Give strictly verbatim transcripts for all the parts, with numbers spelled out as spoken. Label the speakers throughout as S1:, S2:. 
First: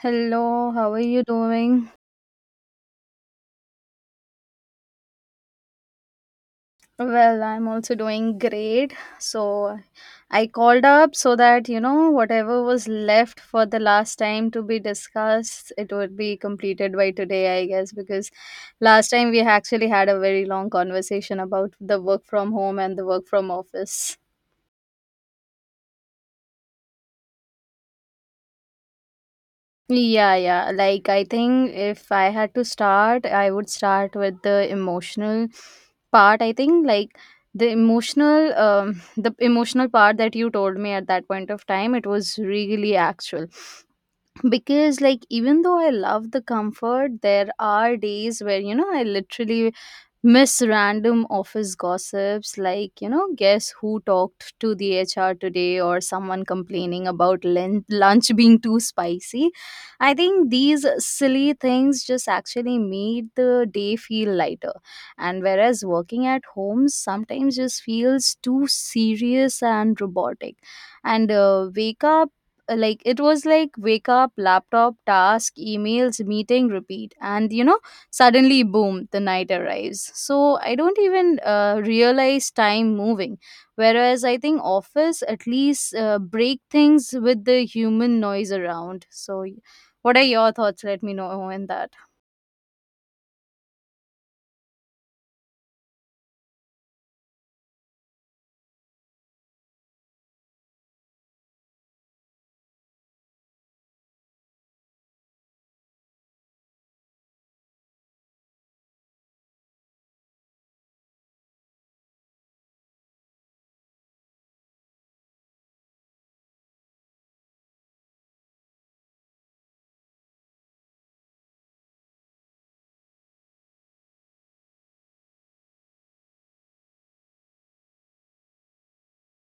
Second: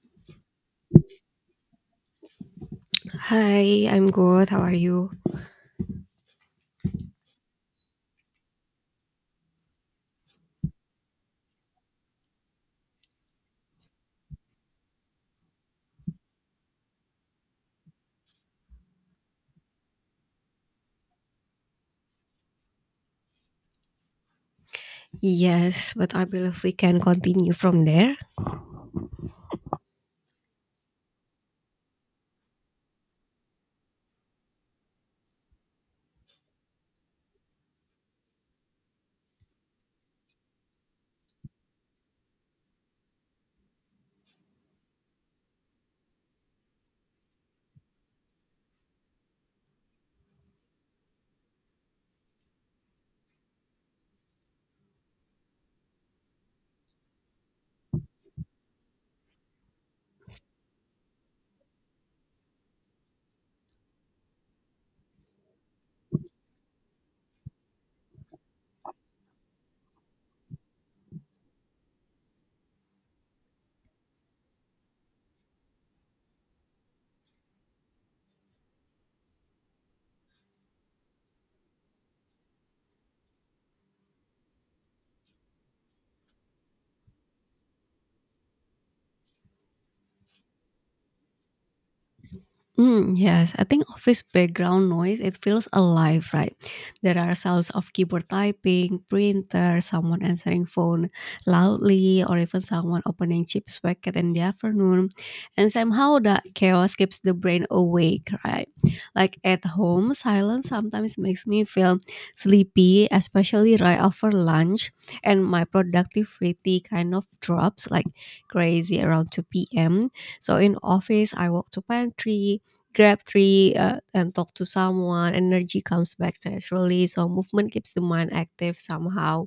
S1: Hello, how are you doing?
S2: Hi, I'm good. How are you?
S1: Well, I'm also doing great. So, I called up so that, you know, whatever was left for the last time to be discussed, it would be completed by today, I guess, because last time we actually had a very long conversation about the work from home and the work from office.
S2: Yes, but I believe we can continue from there.
S1: Yeah, yeah. Like, I think if I had to start, I would start with the emotional part. I think, like, the emotional, um, the emotional part that you told me at that point of time, it was really actual. Because, like, even though I love the comfort, there are days where, you know, I literally miss random office gossips, like, you know, guess who talked to the HR today, or someone complaining about lun- lunch being too spicy. I think these silly things just actually made the day feel lighter. And whereas working at home sometimes just feels too serious and robotic. And uh, wake up uh, Like, it was like wake up, laptop, task, emails, meeting, repeat, and you know, suddenly, boom, the night arrives. So I don't even uh, realize time moving. Whereas I think office at least uh, break things with the human noise around. So, what are your thoughts? Let me know on that.
S2: Mm, yes, I think office background noise, it feels alive, right? There are sounds of keyboard typing, printer, someone answering phone loudly, or even someone opening chips packet in the afternoon. And somehow that chaos keeps the brain awake, right? Like at home, silence sometimes makes me feel sleepy, especially right after lunch. And my productivity kind of drops like crazy around two p m. So in office, I walk to pantry, grab three uh, and talk to someone, energy comes back naturally, so movement keeps the mind active somehow.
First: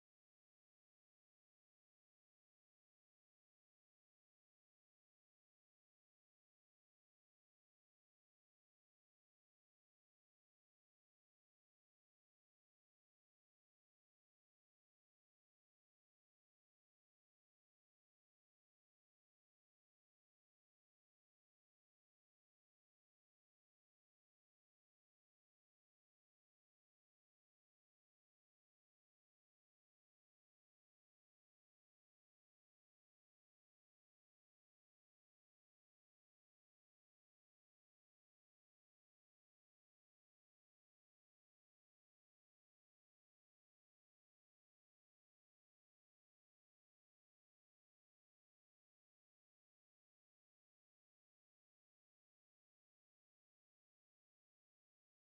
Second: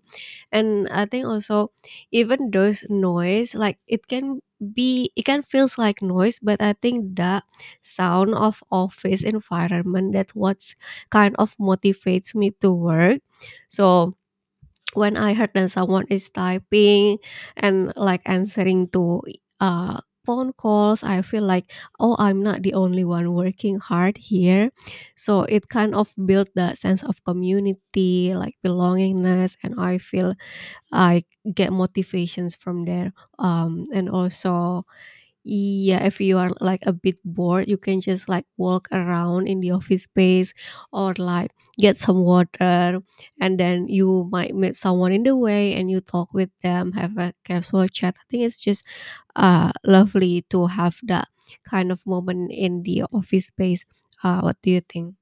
S2: And I think also, even those noise, like, it can be it can feels like noise. But I think the sound of office environment, that's what's kind of motivates me to work. So when I heard that someone is typing and like answering to uh, phone calls, I feel like, oh, I'm not the only one working hard here. So it kind of built the sense of community, like belongingness, and I feel I get motivations from there. Um, and also, yeah, if you are like a bit bored, you can just like walk around in the office space or like get some water, and then you might meet someone in the way and you talk with them, have a casual chat. I think it's just uh lovely to have that kind of moment in the office space. Uh, what do you think?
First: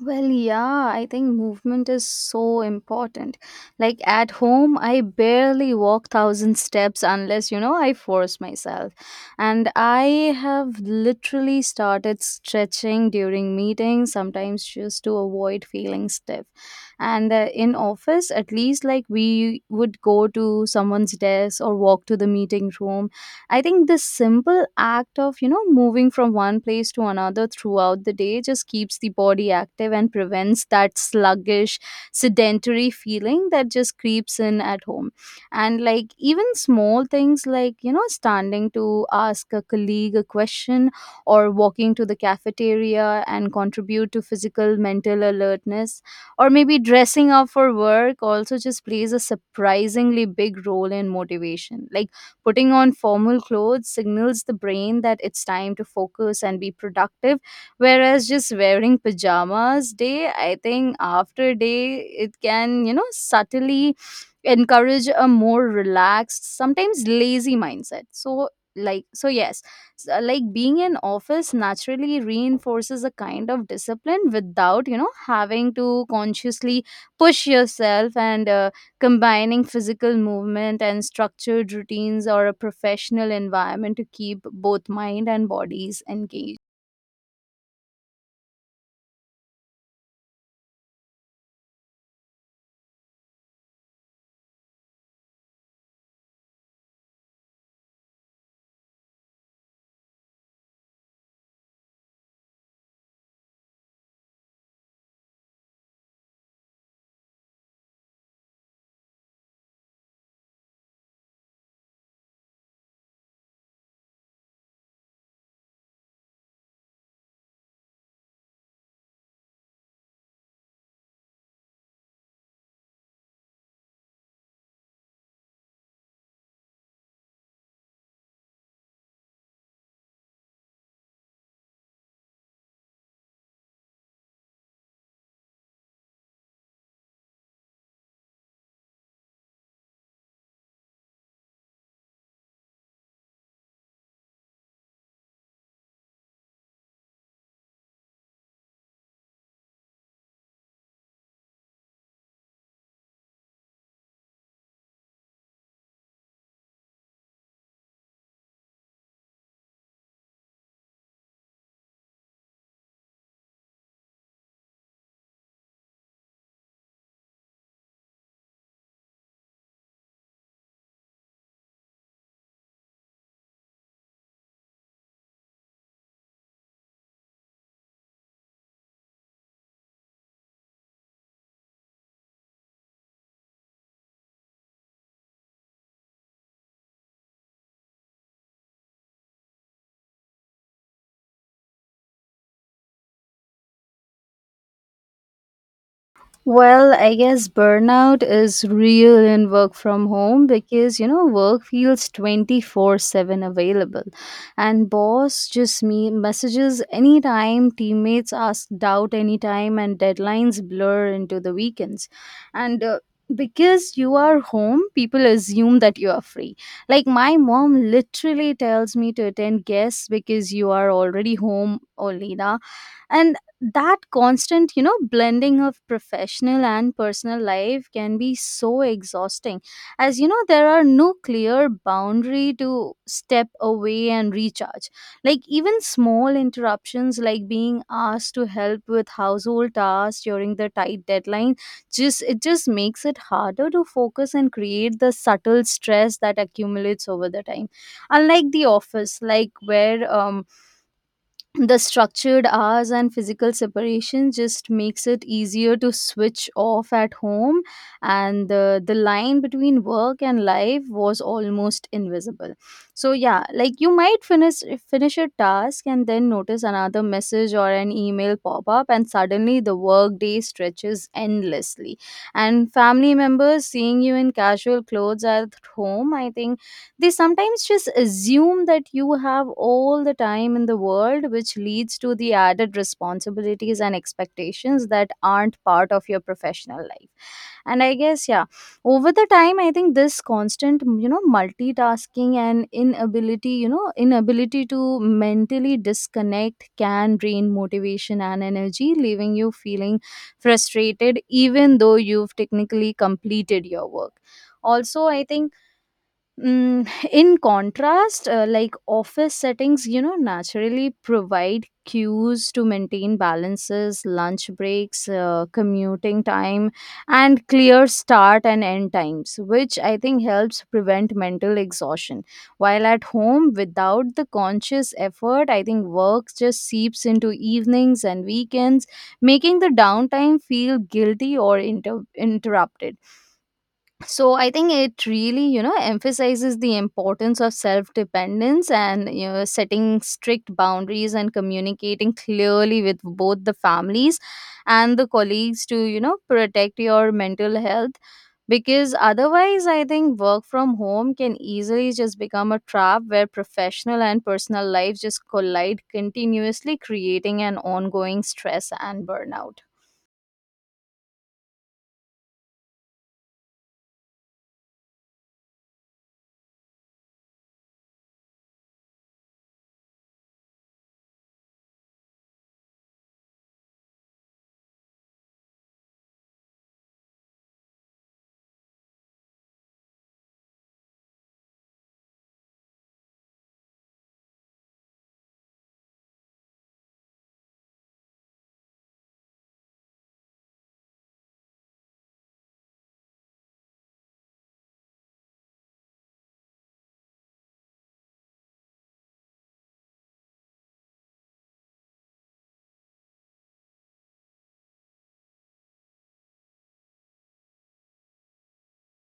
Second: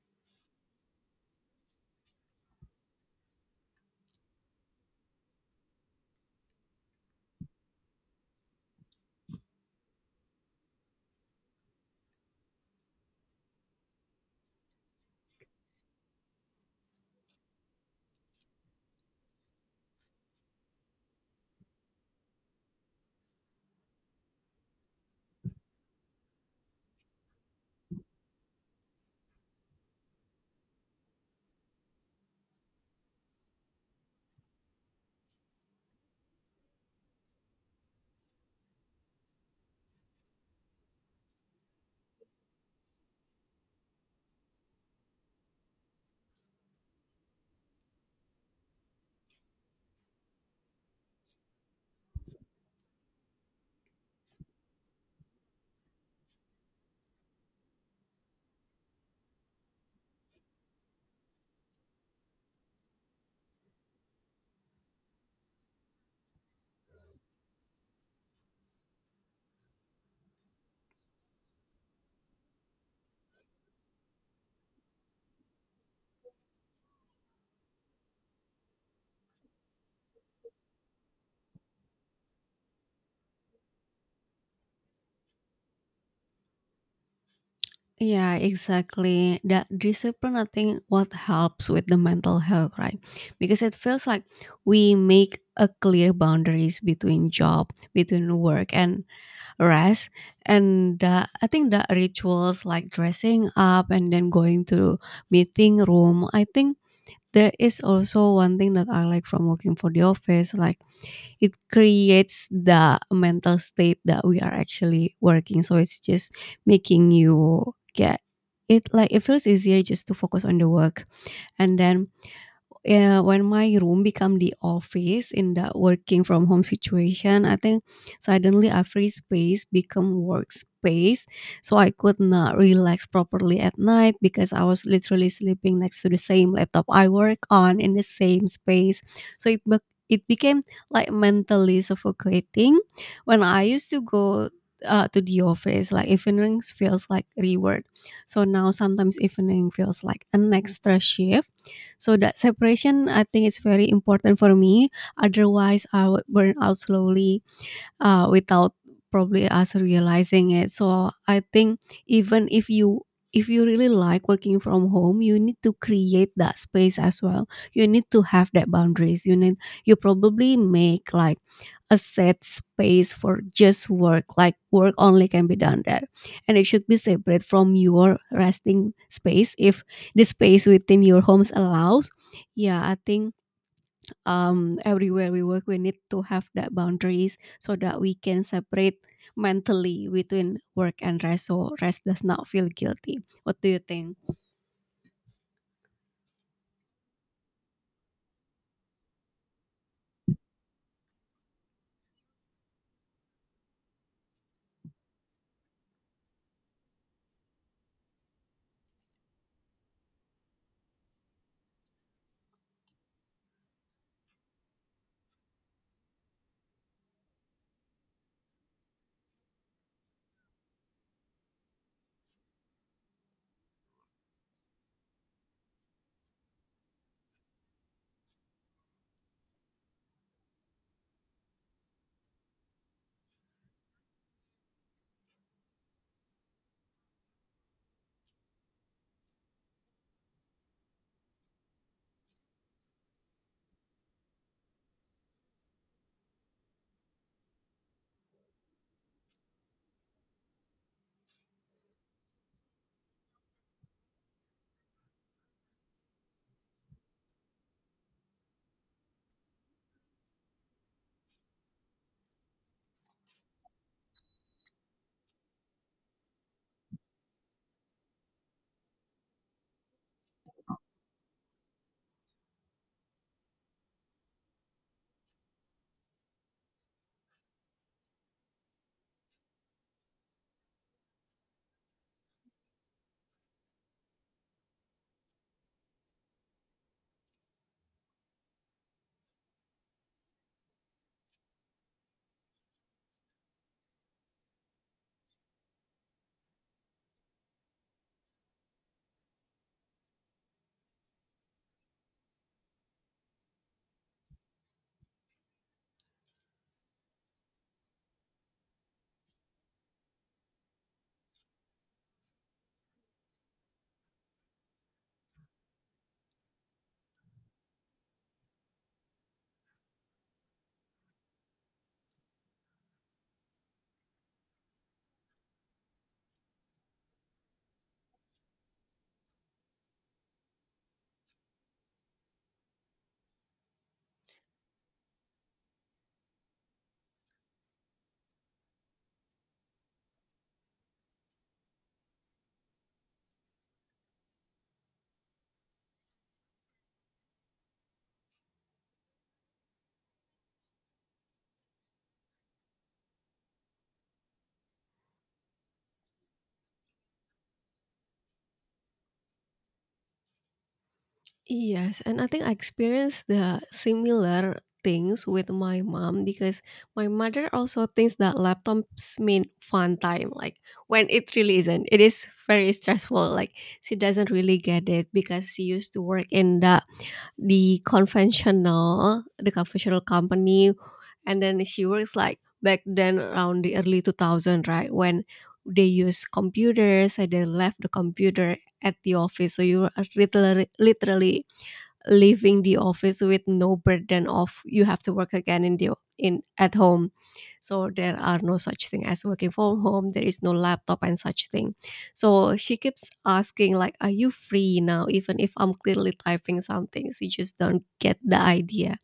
S1: Well, yeah, I think movement is so important. Like at home, I barely walk thousand steps unless, you know, I force myself. And I have literally started stretching during meetings, sometimes just to avoid feeling stiff. And uh, In office, at least, like, we would go to someone's desk or walk to the meeting room. I think this simple act of, you know, moving from one place to another throughout the day just keeps the body active and prevents that sluggish, sedentary feeling that just creeps in at home. And like even small things like, you know, standing to ask a colleague a question or walking to the cafeteria and contribute to physical, mental alertness, or maybe dressing up for work also just plays a surprisingly big role in motivation. Like, putting on formal clothes signals the brain that it's time to focus and be productive, whereas just wearing pajamas day, I think, after day, it can, you know, subtly encourage a more relaxed, sometimes lazy mindset. So, like, so yes, s- uh, like being in office naturally reinforces a kind of discipline without, you know, having to consciously push yourself. And uh, Combining physical movement and structured routines or a professional environment to keep both mind and bodies engaged.
S2: Yeah, exactly. That discipline, I think, what helps with the mental health, right? Because it feels like we make a clear boundaries between job, between work, and rest. And the, I think the rituals like dressing up and then going to meeting room, I think there is also one thing that I like from working for the office, like it creates the mental state that we are actually working, so it's just making you get it, like it feels easier just to focus on the work. And then, yeah, when my room become the office in the working from home situation, I think suddenly a free space become workspace. So I could not relax properly at night because I was literally sleeping next to the same laptop I work on in the same space. So it bec it became like mentally suffocating. When I used to go uh, to the office, like evenings feels like reward. So now sometimes evening feels like an extra shift, so that separation, I think is very important for me. Otherwise, I would burn out slowly uh, without probably us realizing it. So I think even if you if you really like working from home, you need to create that space as well. You need to have that boundaries. You need, you probably make like a set space for just work. Like work only can be done there. And it should be separate from your resting space if the space within your homes allows. Yeah, I think um, everywhere we work, we need to have that boundaries so that we can separate mentally between work and rest, so rest does not feel guilty. What do you think?
S1: Well, I guess burnout is real in work from home because, you know, work feels twenty-four seven available, and boss just me messages anytime, teammates ask doubt anytime, and deadlines blur into the weekends. And uh, Because you are home, people assume that you are free. Like, my mom literally tells me to attend guests because you are already home, Olina. And that constant, you know, blending of professional and personal life can be so exhausting, as you know, there are no clear boundary to step away and recharge. Like even small interruptions like being asked to help with household tasks during the tight deadline, just, it just makes it harder to focus and create the subtle stress that accumulates over the time, unlike the office, like where um the structured hours and physical separation just makes it easier to switch off at home. And the, the line between work and life was almost invisible. So yeah, like you might finish finish a task and then notice another message or an email pop up, and suddenly the work day stretches endlessly. And family members seeing you in casual clothes at home, I think, they sometimes just assume that you have all the time in the world, which leads to the added responsibilities and expectations that aren't part of your professional life. And I guess, yeah, over the time, I think this constant, you know, multitasking and inability, you know, inability to mentally disconnect can drain motivation and energy, leaving you feeling frustrated, even though you've technically completed your work. Also, I think, Mm, in contrast, uh, like office settings, you know, naturally provide cues to maintain balances, lunch breaks, uh, commuting time, and clear start and end times, which I think helps prevent mental exhaustion. While at home, without the conscious effort, I think work just seeps into evenings and weekends, making the downtime feel guilty or inter- interrupted. So I think it really, you know, emphasizes the importance of self dependence and, you know, setting strict boundaries and communicating clearly with both the families and the colleagues to, you know, protect your mental health, because otherwise I think work from home can easily just become a trap where professional and personal life just collide continuously, creating an ongoing stress and burnout.
S2: Yes, and I think I experienced the similar things with my mom because my mother also thinks that laptops mean fun time, like when it really isn't. It is very stressful. Like, she doesn't really get it because she used to work in the the conventional the conventional company. And then she works like back then around the early two thousand, right, when they use computers and they left the computer at the office, so you are literally literally leaving the office with no burden of you have to work again in the in at home. So there are no such thing as working from home, there is no laptop and such thing. So she keeps asking like, are you free now, even if I'm clearly typing something. She just don't get the idea.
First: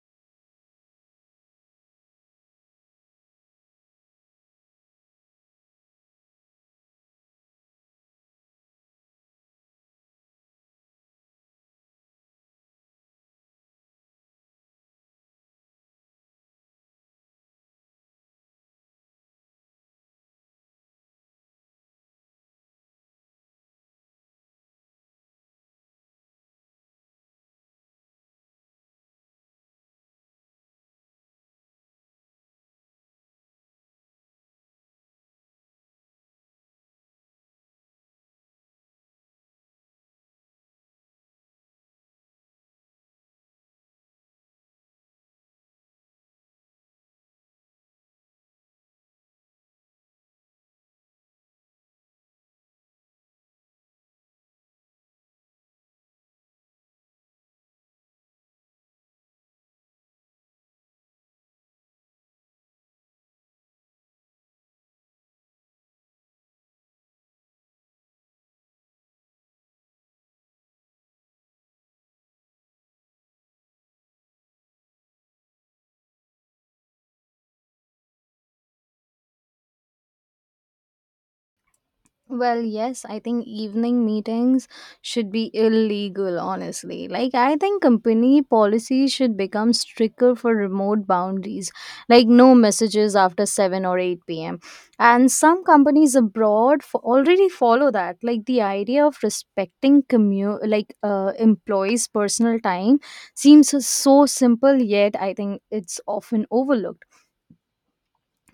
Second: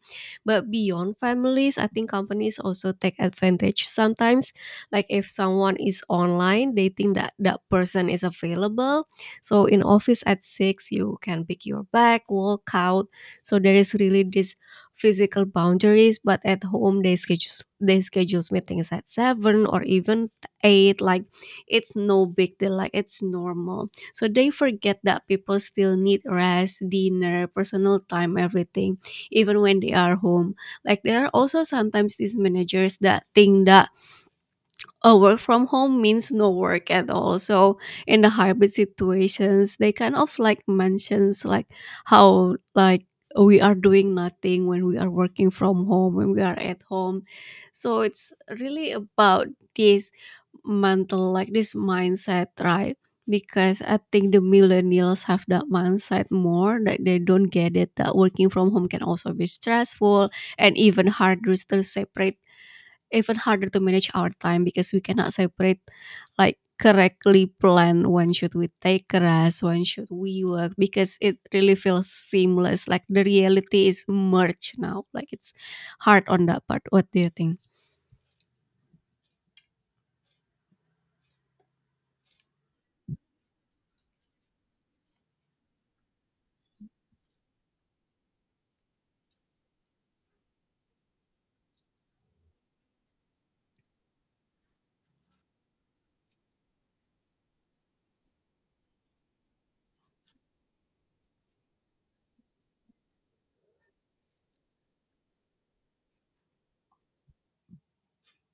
S2: But beyond families, I think companies also take advantage sometimes, like if someone is online, they think that that person is available. So in office at six, you can pick your bag, walk out. So there is really this physical boundaries, but at home, they schedules they schedules meetings at seven or even eight, like it's no big deal, like it's normal. So they forget that people still need rest, dinner, personal time, everything, even when they are home. Like, there are also sometimes these managers that think that a work from home means no work at all. So in the hybrid situations, they kind of like mentions like how, like, we are doing nothing when we are working from home, when we are at home. So it's really about this mental, like this mindset, right? Because I think the millennials have that mindset more, that they don't get it that working from home can also be stressful and even harder to separate, even harder to manage our time because we cannot separate, like correctly plan when should we take rest, when should we work, because it really feels seamless, like the reality is merged now, like it's hard on that part. What do you think?
S1: Well, yes, I think evening meetings should be illegal, honestly. Like, I think company policy should become stricter for remote boundaries, like, no messages after seven or eight p m. And some companies abroad f- already follow that. Like, the idea of respecting commu- like uh, employees' personal time seems so simple, yet I think it's often overlooked,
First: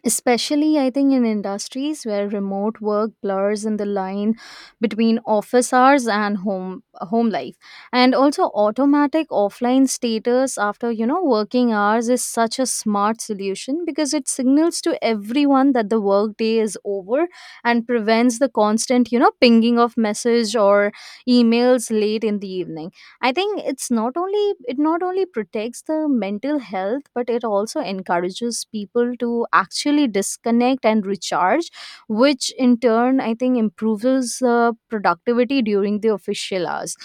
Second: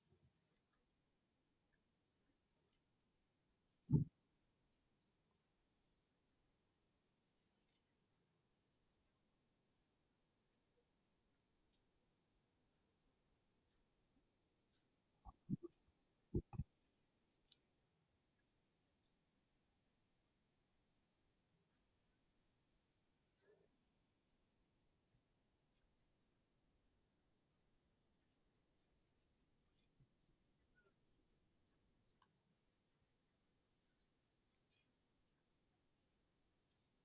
S1: especially, I think, in industries where remote work blurs in the line between office hours and home home life. And also, automatic offline status after, you know, working hours is such a smart solution because it signals to everyone that the workday is over and prevents the constant, you know, pinging of message or emails late in the evening. I think it's not only, it not only protects the mental health, but it also encourages people to actually disconnect and recharge, which in turn I think improves uh, productivity during the official hours.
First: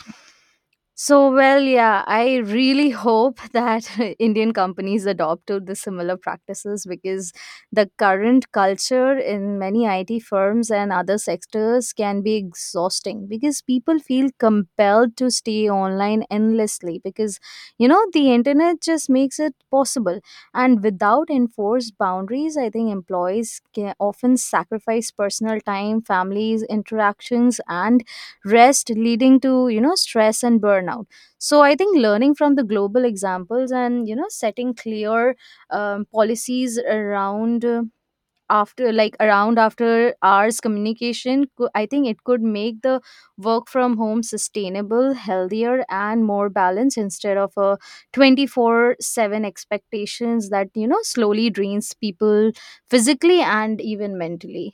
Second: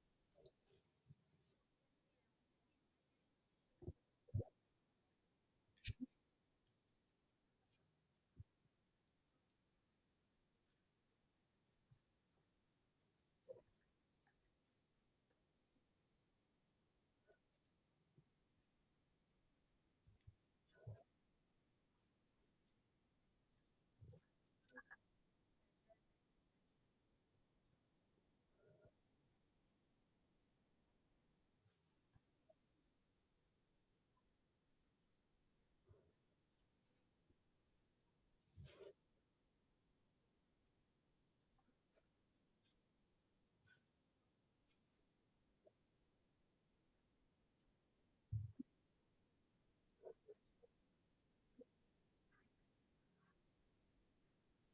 S1: So, well, yeah, I really hope that Indian companies adopt to the similar practices, because the current culture in many I T firms and other sectors can be exhausting because people feel compelled to stay online endlessly because, you know, the internet just makes it possible. And without enforced boundaries, I think employees can often sacrifice personal time, families, interactions, and rest, leading to, you know, stress and burnout. So I think learning from the global examples and, you know, setting clear um, policies around uh, after like around after hours communication, co- I think it could make the work from home sustainable, healthier, and more balanced, instead of a twenty-four seven expectations that, you know, slowly drains people physically and even mentally.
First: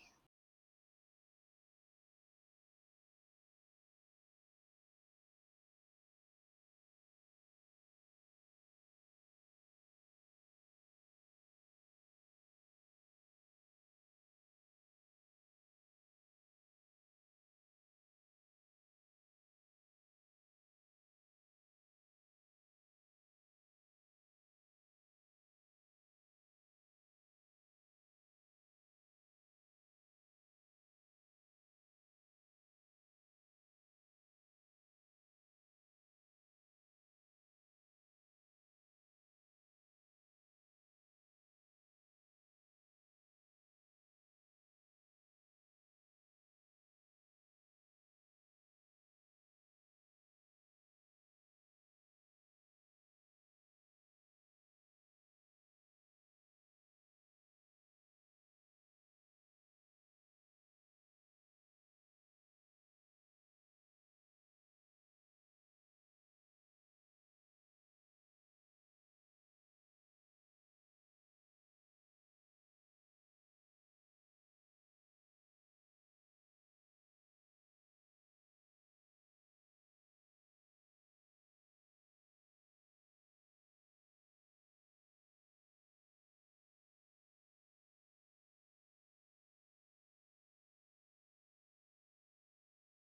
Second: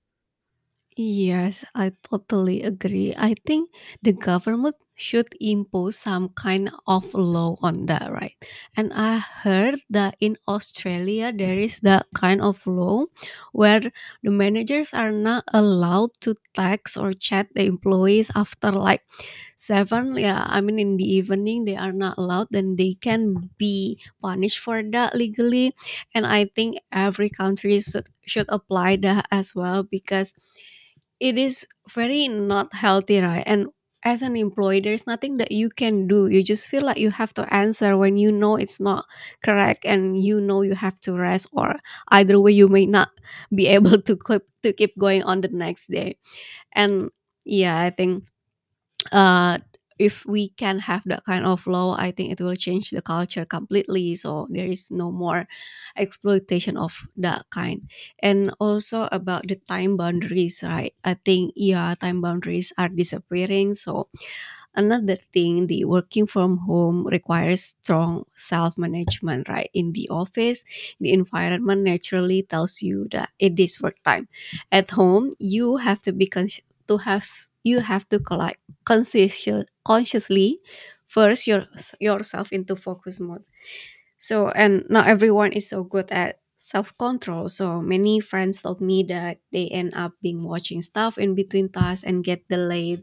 S2: Yes, I totally agree. I think the government should impose some kind of law on that, right? And I heard that in Australia there is that kind of law where the managers are not allowed to text or chat the employees after like seven. Yeah, I mean in the evening they are not allowed, then they can be punished for that legally. And I think every country should should apply that as well, because it is very not healthy, right? And as an employee, there's nothing that you can do, you just feel like you have to answer when you know it's not correct. And you know you have to rest, or either way you may not be able to keep to keep going on the next day. And yeah, I think uh, if we can have that kind of law, I think it will change the culture completely. So there is no more exploitation of that kind. And also about the time boundaries, right? I think, yeah, time boundaries are disappearing. So another thing, the working from home requires strong self management, right? In the office, the environment naturally tells you that it is work time. At home, you have to be consci to have you have to collect conscious- consciously first your, yourself into focus mode. So, and not everyone is so good at self control. So, many friends told me that they end up being watching stuff in between tasks and get delayed.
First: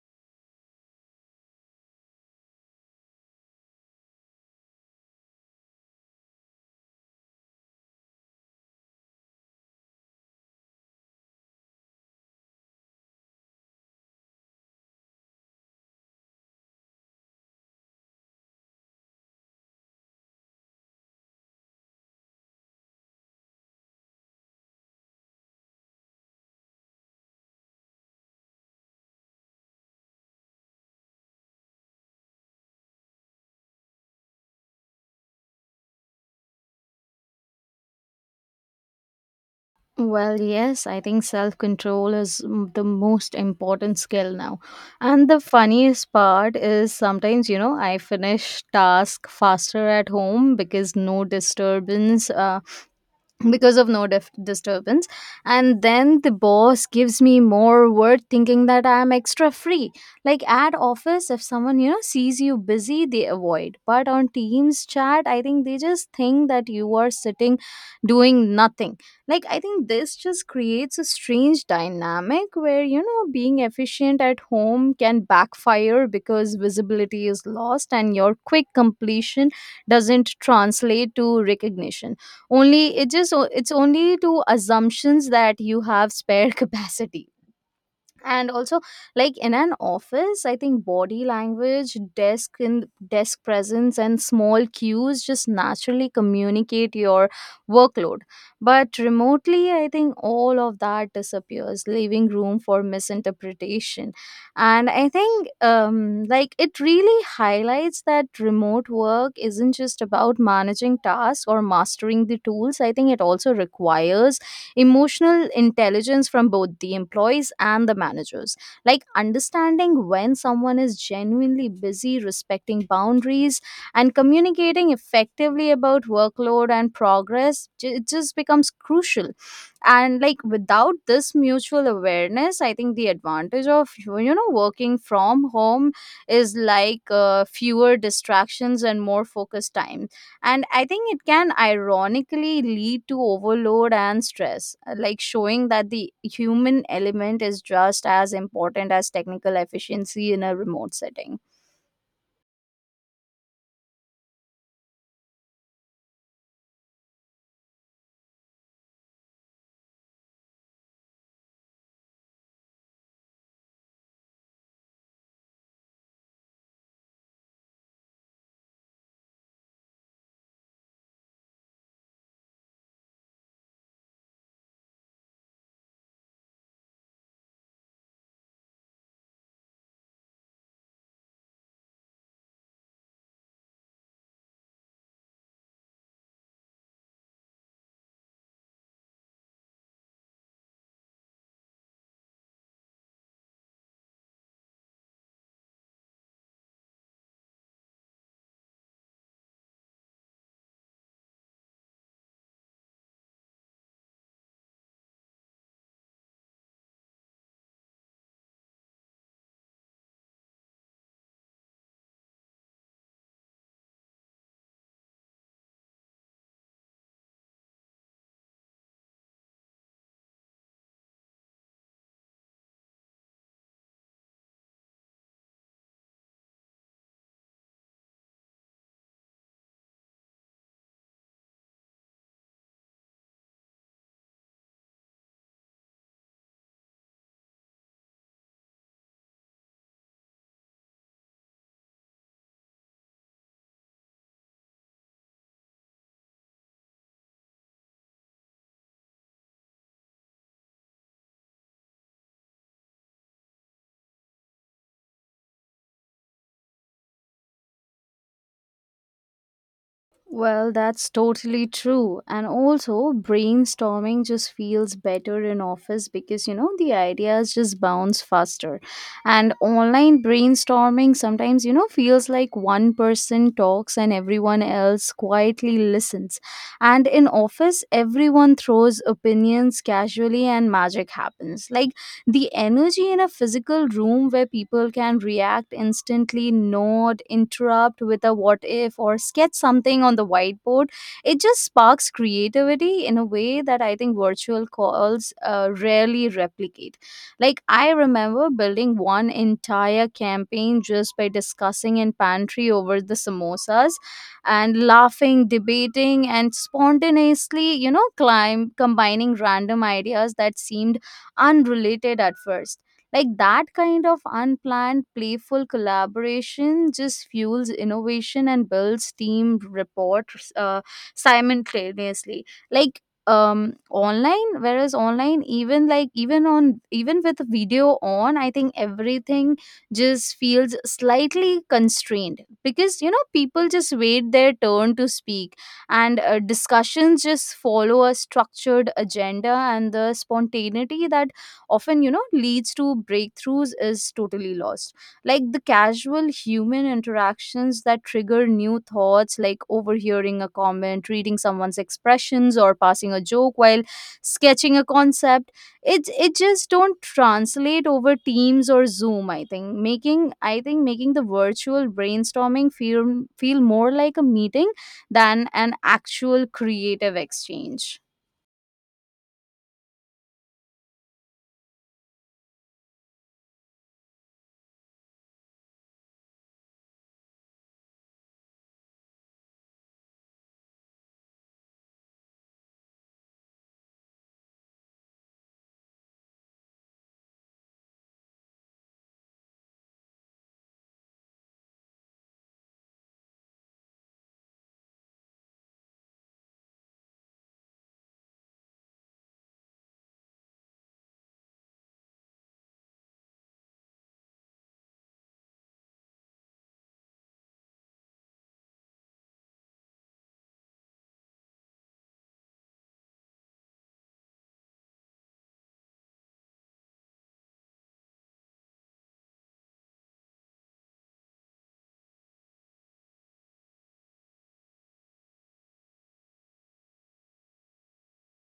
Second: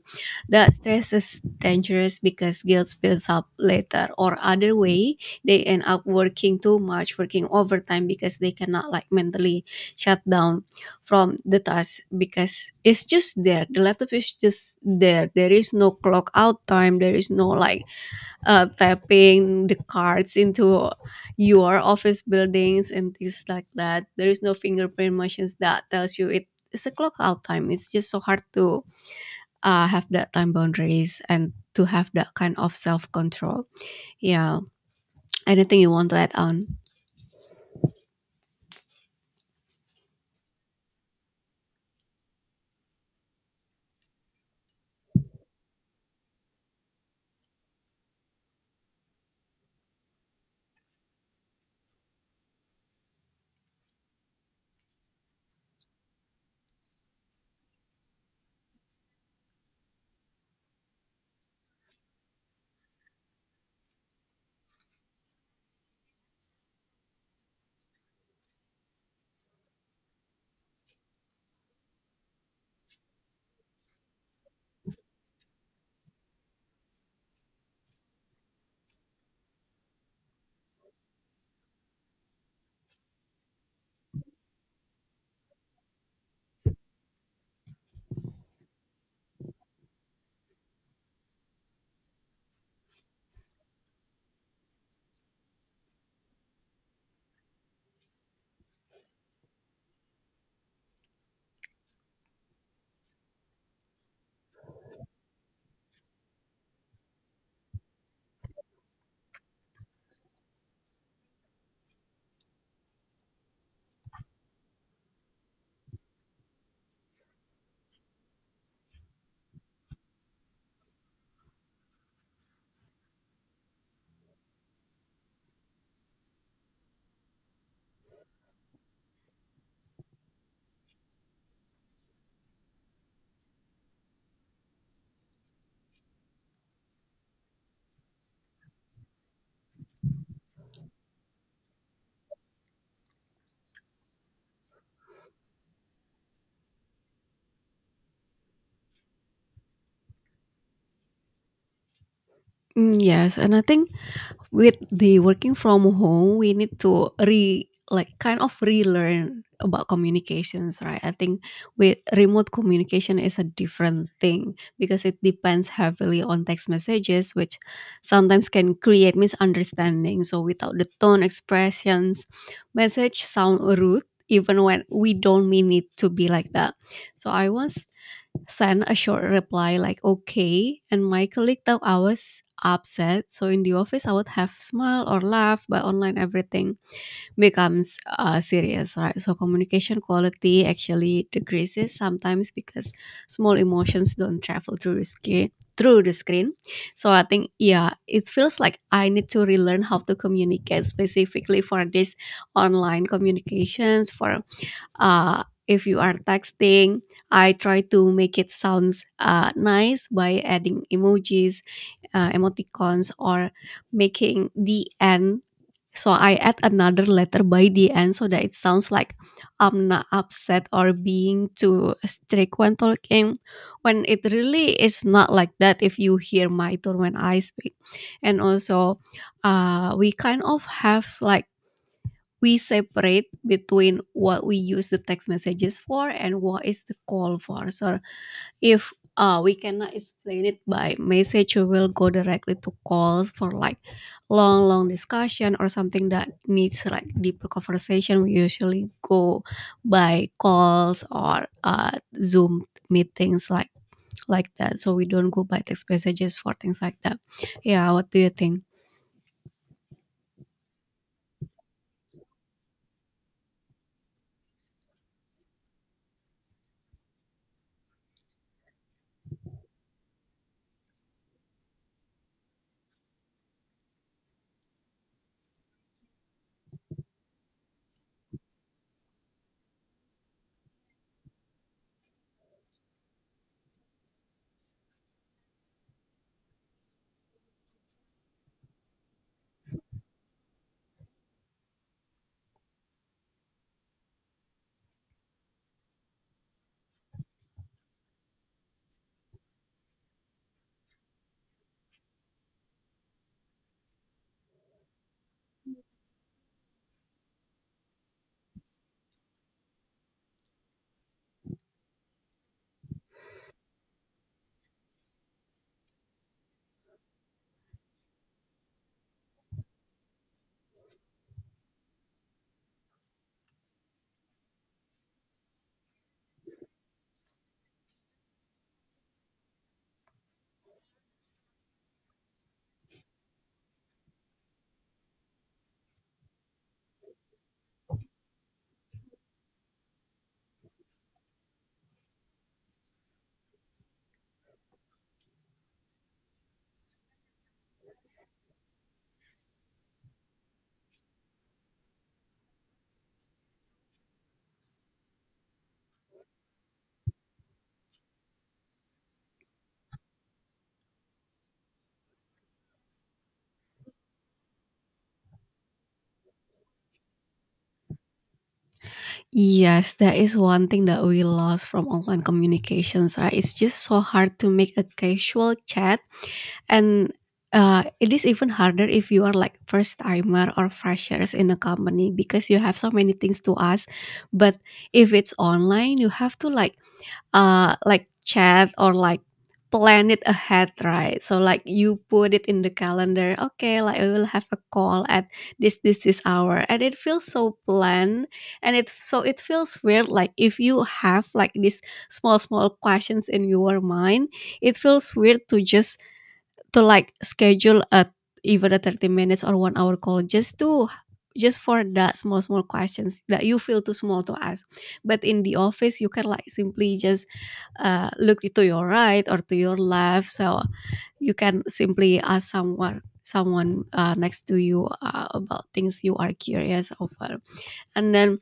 S2: That stress is dangerous because guilt builds up later. Or, other way, they end up working too much, working overtime because they cannot like mentally shut down from the task, because it's just there. The laptop is just there. There is no clock out time, there is no like uh, tapping the cards into your office buildings and things like that. There is no fingerprint machines that tells you it is a clock out time. It's just so hard to uh, have that time boundaries and to have that kind of self control. Yeah. Anything you want to add on?
S1: Well, yes, I think self control is m- the most important skill now. And the funniest part is sometimes, you know, I finish task faster at home because no disturbance. Uh, because of no def- disturbance. And then the boss gives me more work thinking that I am extra free. Like at office, if someone, you know, sees you busy, they avoid, but on teams chat I think they just think that you are sitting doing nothing. Like, I think this just creates a strange dynamic where, you know, being efficient at home can backfire because visibility is lost and your quick completion doesn't translate to recognition. Only, it just, it's only to assumptions that you have spare capacity. And also, like in an office, I think body language, desk and desk presence, and small cues just naturally communicate your workload, but remotely, I think, all of that disappears, leaving room for misinterpretation. And I think, um like, it really highlights that remote work isn't just about managing tasks or mastering the tools. I think it also requires emotional intelligence from both the employees and the managers, like understanding when someone is genuinely busy, respecting boundaries, and communicating effectively about workload and progress. Ju- it just becomes crucial. And like, without this mutual awareness, I think, the advantage of, you know, working from home is like, uh, fewer distractions and more focused time, and I think it can ironically lead to overload and stress. Uh, like, showing that the human element is just as important as technical efficiency in a remote setting.
S2: Mm, yes, and I think with the working from home we need to re like kind of relearn about communications, right? I think with remote communication is a different thing because it depends heavily on text messages, which sometimes can create misunderstanding. So without the tone expressions, message sound rude, even when we don't mean it to be like that. So I once sent a short reply like okay, and my colleague thought I was upset. So in the office I would have smile or laugh, but online everything becomes uh, serious, right? So communication quality actually decreases sometimes because small emotions don't travel through the screen through the screen So I think, yeah, it feels like I need to relearn how to communicate specifically for this online communications. For, uh, if you are texting, I try to make it sounds uh, nice by adding emojis, uh, emoticons, or making the end, so I add another letter by the end so that it sounds like I'm not upset or being too strict when talking, when it really is not like that, if you hear my tone when I speak. And also, uh, we kind of have like we separate between what we use the text messages for and what is the call for. So if uh, we cannot explain it by message, we will go directly to calls for like long, long discussion or something that needs like deeper conversation. We usually go by calls or uh, Zoom meetings, like like that. So we don't go by text messages for things like that. Yeah, what do you think?
S1: Well, that's totally true. And also, brainstorming just feels better in office because, you know, the ideas just bounce faster. And online brainstorming sometimes, you know, feels like one person talks and everyone else quietly listens. And in office, everyone throws opinions casually and magic happens. Like the energy in a physical room where people can react instantly, nod, interrupt with a what if, or sketch something on the whiteboard, it just sparks creativity in a way that I think virtual calls uh, rarely replicate. Like, I remember building one entire campaign just by discussing in pantry over the samosas, and laughing, debating, and spontaneously, you know, climb combining random ideas that seemed unrelated at first. Like that kind of unplanned, playful collaboration just fuels innovation and builds team rapport, uh, simultaneously. Like um online, whereas online, even like even on even with video on, I think everything just feels slightly constrained because, you know, people just wait their turn to speak, and uh, discussions just follow a structured agenda, and the spontaneity that often, you know, leads to breakthroughs is totally lost. Like the casual human interactions that trigger new thoughts, like overhearing a comment, reading someone's expressions, or passing a joke while sketching a concept, it it just don't translate over Teams or Zoom. I think making i think making the virtual brainstorming feel feel more like a meeting than an actual creative exchange.
S2: Yes, that is one thing that we lost from online communications, right? It's just so hard to make a casual chat and uh, it is even harder if you are like first timer or freshers in a company because you have so many things to ask. But if it's online, you have to like uh, like chat or like plan it ahead, right? So like you put it in the calendar. Okay, like we will have a call at this this this hour, and it feels so planned, and it so it feels weird. Like if you have like these small small questions in your mind, it feels weird to just to like schedule a even a thirty minutes or one hour call just to just for the small small questions that you feel too small to ask, but in the office you can like simply just uh, look to your right or to your left, so you can simply ask someone someone uh, next to you uh, about things you are curious over. And then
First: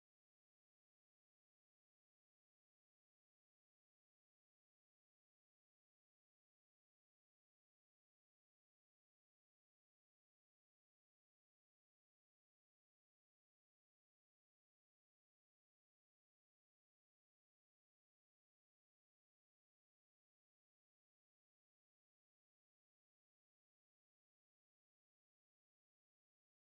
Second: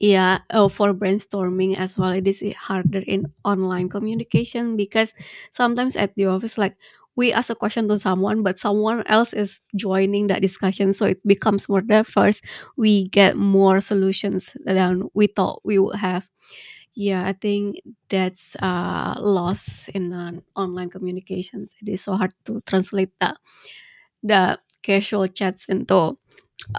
S2: yeah, oh, for brainstorming as well, it is harder in online communication because sometimes at the office, like we ask a question to someone, but someone else is joining that discussion, so it becomes more diverse. We get more solutions than we thought we would have. Yeah, I think that's a loss in an online communications. It is so hard to translate that the casual chats into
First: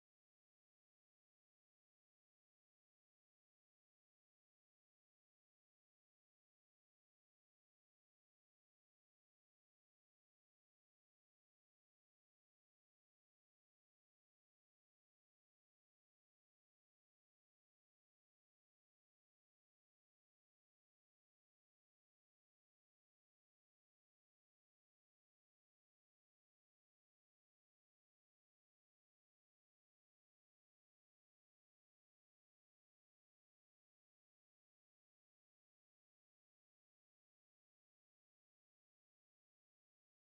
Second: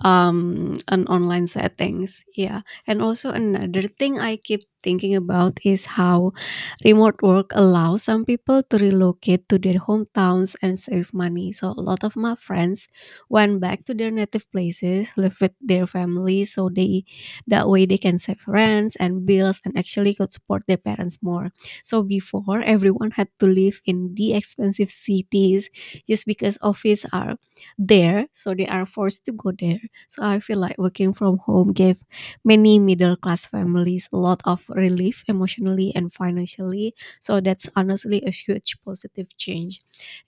S2: um on online settings. Yeah, and also another thing I keep thinking about is how remote work allows some people to relocate to their hometowns and save money. So a lot of my friends went back to their native places, live with their families, so they that way they can save rents and bills and actually could support their parents more. So before everyone had to live in the expensive cities just because office are there, so they are forced to go there. So I feel like working from home gave many middle class families a lot of relief emotionally and financially. So that's honestly a huge positive change.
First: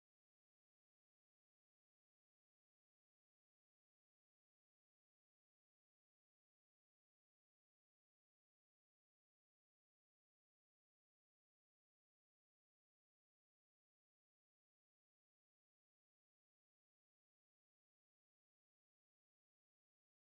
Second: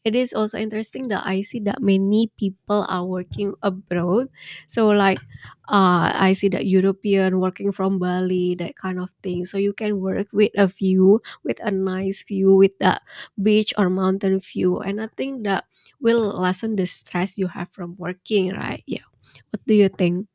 S2: It is also interesting that I see that many people are working abroad. So like uh, I see that European working from Bali, that kind of thing. So you can work with a view, with a nice view, with the beach or mountain view. And I think that will lessen the stress you have from working, right? Yeah. What do you think?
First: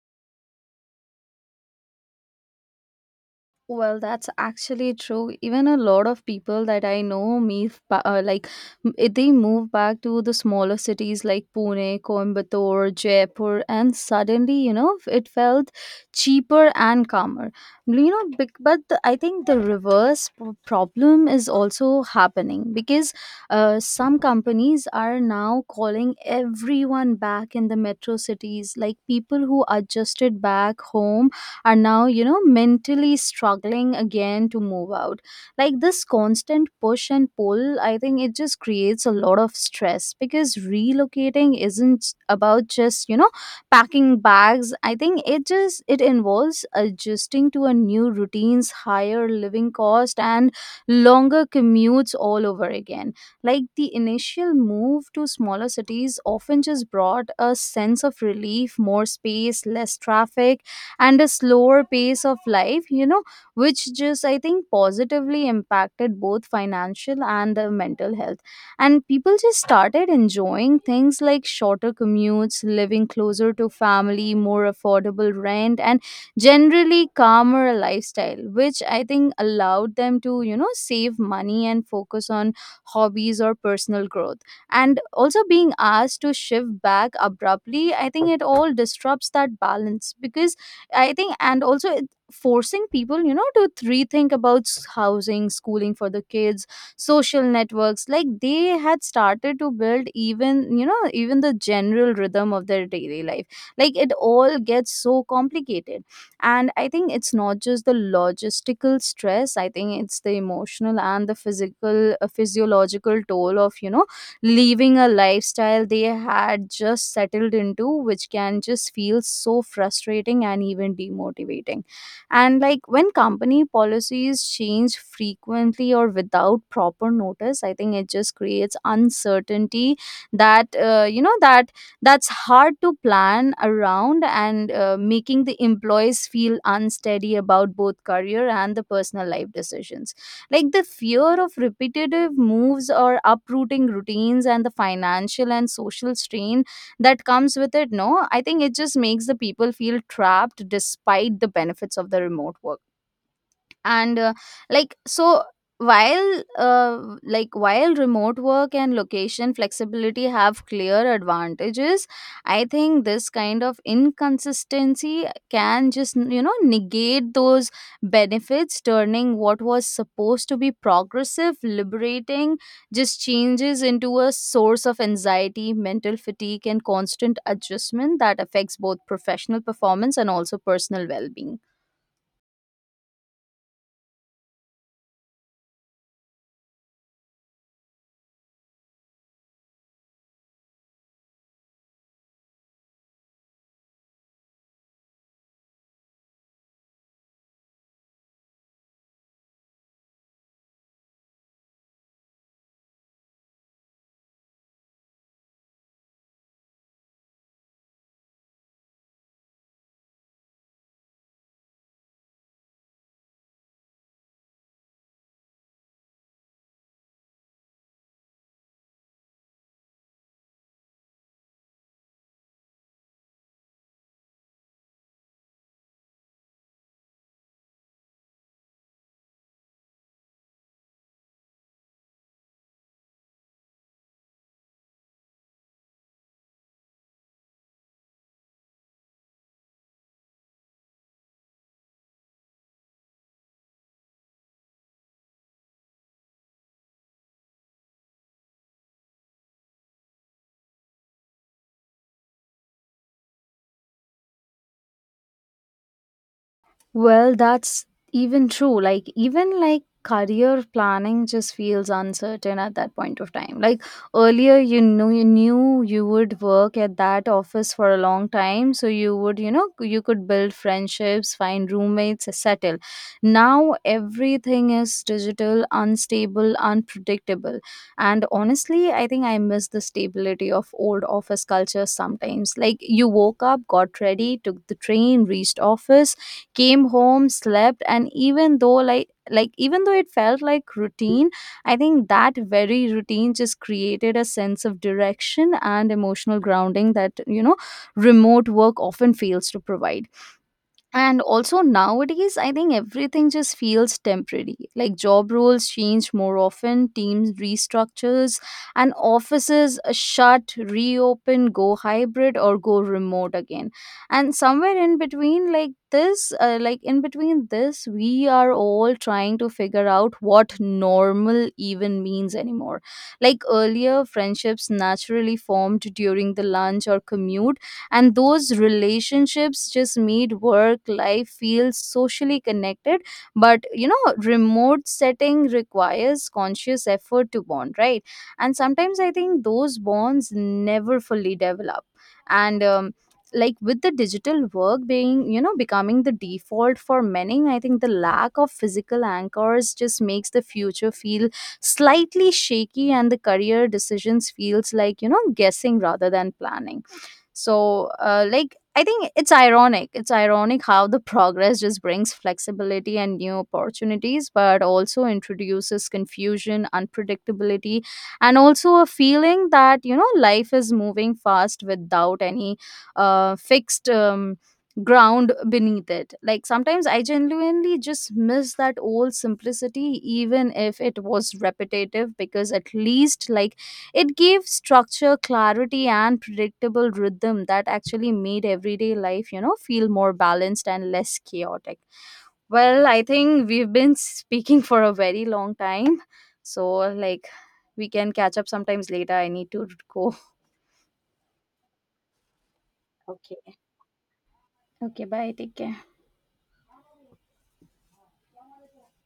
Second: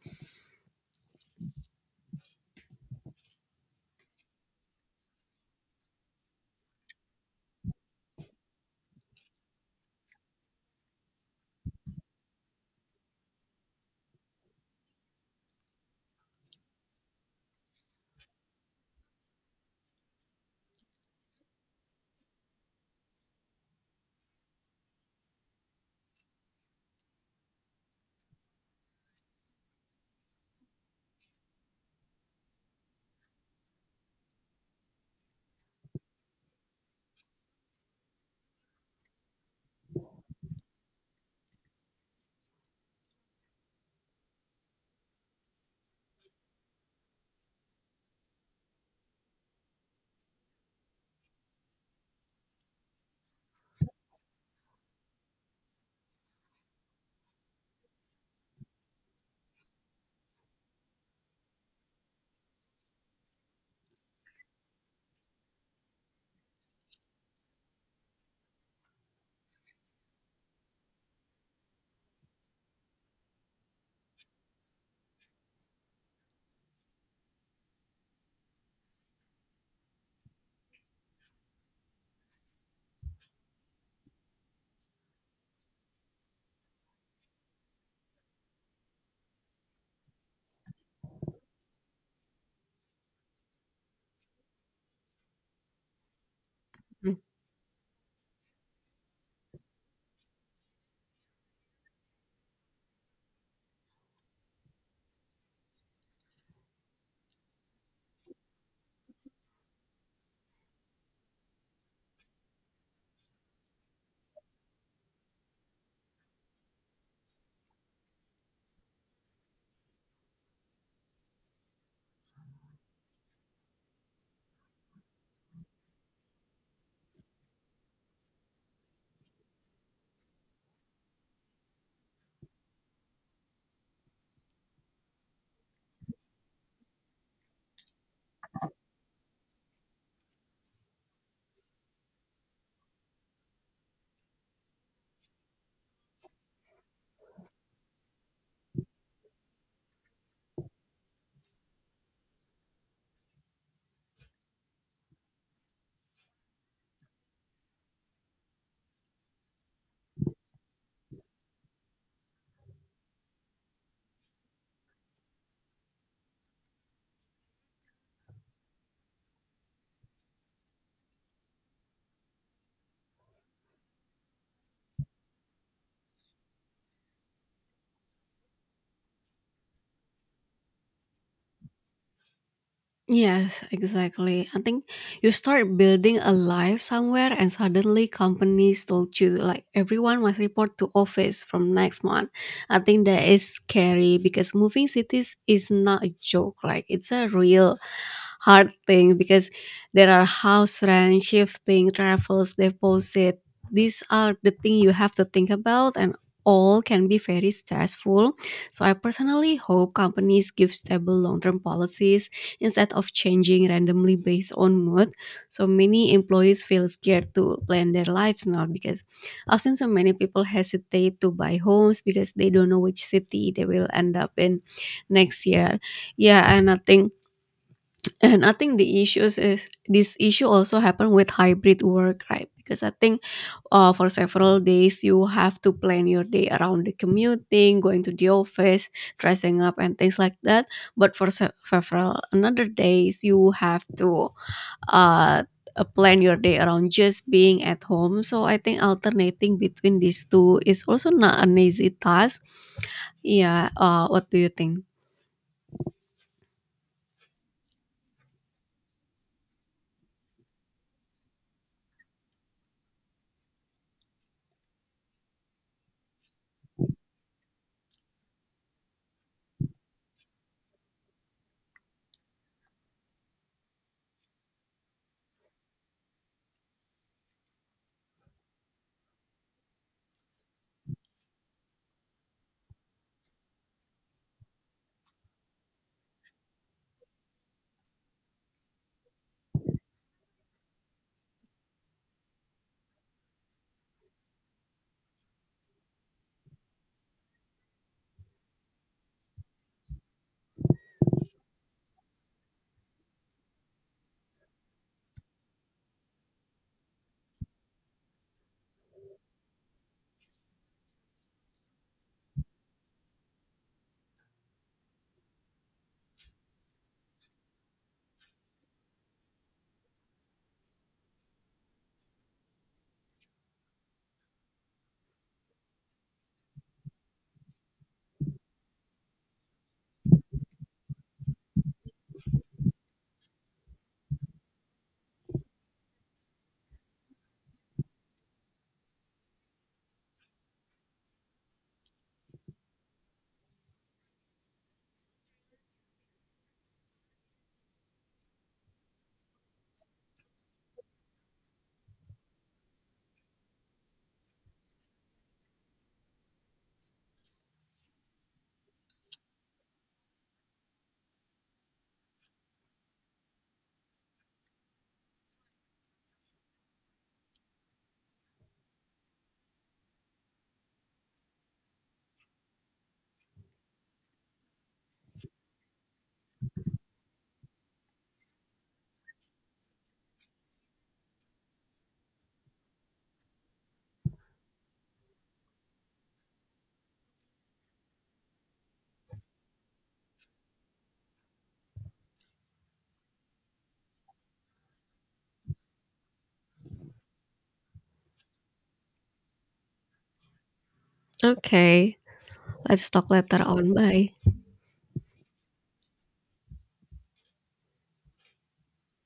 S1: Well, that's actually true. Even a lot of people that I know move, ba- uh, like m- eh, they move back to the smaller cities like Pune, Coimbatore, Jaipur, and suddenly, you know, it felt cheaper and calmer. You know, bec- but the, I think the reverse p- problem is also happening because uh, some companies are now calling everyone back in the metro cities. Like people who adjusted back home are now, you know, mentally struggling again to move out. Like this constant push and pull, I think it just creates a lot of stress because relocating isn't about just, you know, packing bags. I think it just it involves adjusting to a new routines, higher living cost and longer commutes all over again. Like the initial move to smaller cities often just brought a sense of relief, more space, less traffic and a slower pace of life, you know, which just, I think, positively impacted both financial and the mental health. And people just started enjoying things like shorter commutes, living closer to family, more affordable rent and generally calmer lifestyle, which I think allowed them to, you know, save money and focus on hobbies or personal growth. And also being asked to shift back abruptly, I think it all disrupts that balance because I think, and also it- forcing people, you know, to rethink about s- housing, schooling for the kids, social networks, like they had started to build, even, you know, even the general rhythm of their daily life. Like it all gets so complicated. And I think it's not just the logistical stress, I think it's the emotional and the physical, uh, physiological toll of, you know, leaving a lifestyle they had just settled into, which can just feel so frustrating and even demotivating. And like when company policies change frequently or without proper notice, I think it just creates uncertainty that, uh, you know, that that's hard to plan around, and uh, making the employees feel unsteady about both career and the personal life decisions. Like the fear of repetitive moves or uprooting routines and the financial and social strain that comes with it, no, I think it just makes the people feel trapped despite the benefits of the remote work. And uh, like so while uh, like while remote work and location flexibility have clear advantages, I think this kind of inconsistency can just, you know, negate those benefits, turning what was supposed to be progressive, liberating, just changes into a source of anxiety, mental fatigue and constant adjustment that affects both professional performance and also personal well-being.
S2: Yes, exactly. I think you start building a life somewhere and suddenly companies told you like everyone must report to office from next month. I think that is scary because moving cities is not a joke. Like it's a real hard thing because there are house rent, shifting, travels, deposit. These are the thing you have to think about, and all can be very stressful. So I personally hope companies give stable long-term policies instead of changing randomly based on mood. So many employees feel scared to plan their lives now because often so many people hesitate to buy homes because they don't know which city they will end up in next year. Yeah, and I think and I think the issues is this issue also happen with hybrid work, right? Because I think uh, for several days you have to plan your day around the commuting, going to the office, dressing up and things like that, but for se- several another days you have to uh, uh, plan your day around just being at home. So I think alternating between these two is also not an easy task. Yeah, uh, what do you think?
S1: Well, that's even true. Like, even like career planning just feels uncertain at that point of time. Like earlier, you know, you knew you would work at that office for a long time, so you would, you know, you could build friendships, find roommates, settle. Now everything is digital, unstable, unpredictable, and honestly, I think I miss the stability of old office culture sometimes. Like, you woke up, got ready, took the train, reached office, came home, slept, and even though like like even though it felt like routine, I think that very routine just created a sense of direction and emotional grounding that, you know, remote work often fails to provide. And also nowadays I think everything just feels temporary, like job roles change more often, teams restructures, and offices shut, reopen, go hybrid or go remote again. And somewhere in between, like this uh, like in between this, we are all trying to figure out what normal even means anymore. Like earlier friendships naturally formed during the lunch or commute, and those relationships just made work life feel socially connected. But, you know, remote setting requires conscious effort to bond, right? And sometimes I think those bonds never fully develop. And um, like with the digital work being, you know, becoming the default for many, I think the lack of physical anchors just makes the future feel slightly shaky and the career decisions feels like, you know, guessing rather than planning. So, uh, like I think it's ironic it's ironic how the progress just brings flexibility and new opportunities but also introduces confusion, unpredictability, and also a feeling that, you know, life is moving fast without any uh, fixed um, ground beneath it. Like sometimes I genuinely just miss that old simplicity, even if it was repetitive, because at least like it gave structure, clarity, and predictable rhythm that actually made everyday life, you know, feel more balanced and less chaotic. Well, I think we've been speaking for a very long time. So, like, we can catch up sometimes later. I need to go.
S2: Okay, let's talk later
S1: Okay.
S2: on. Bye.
S1: Okay. Bye. Take care.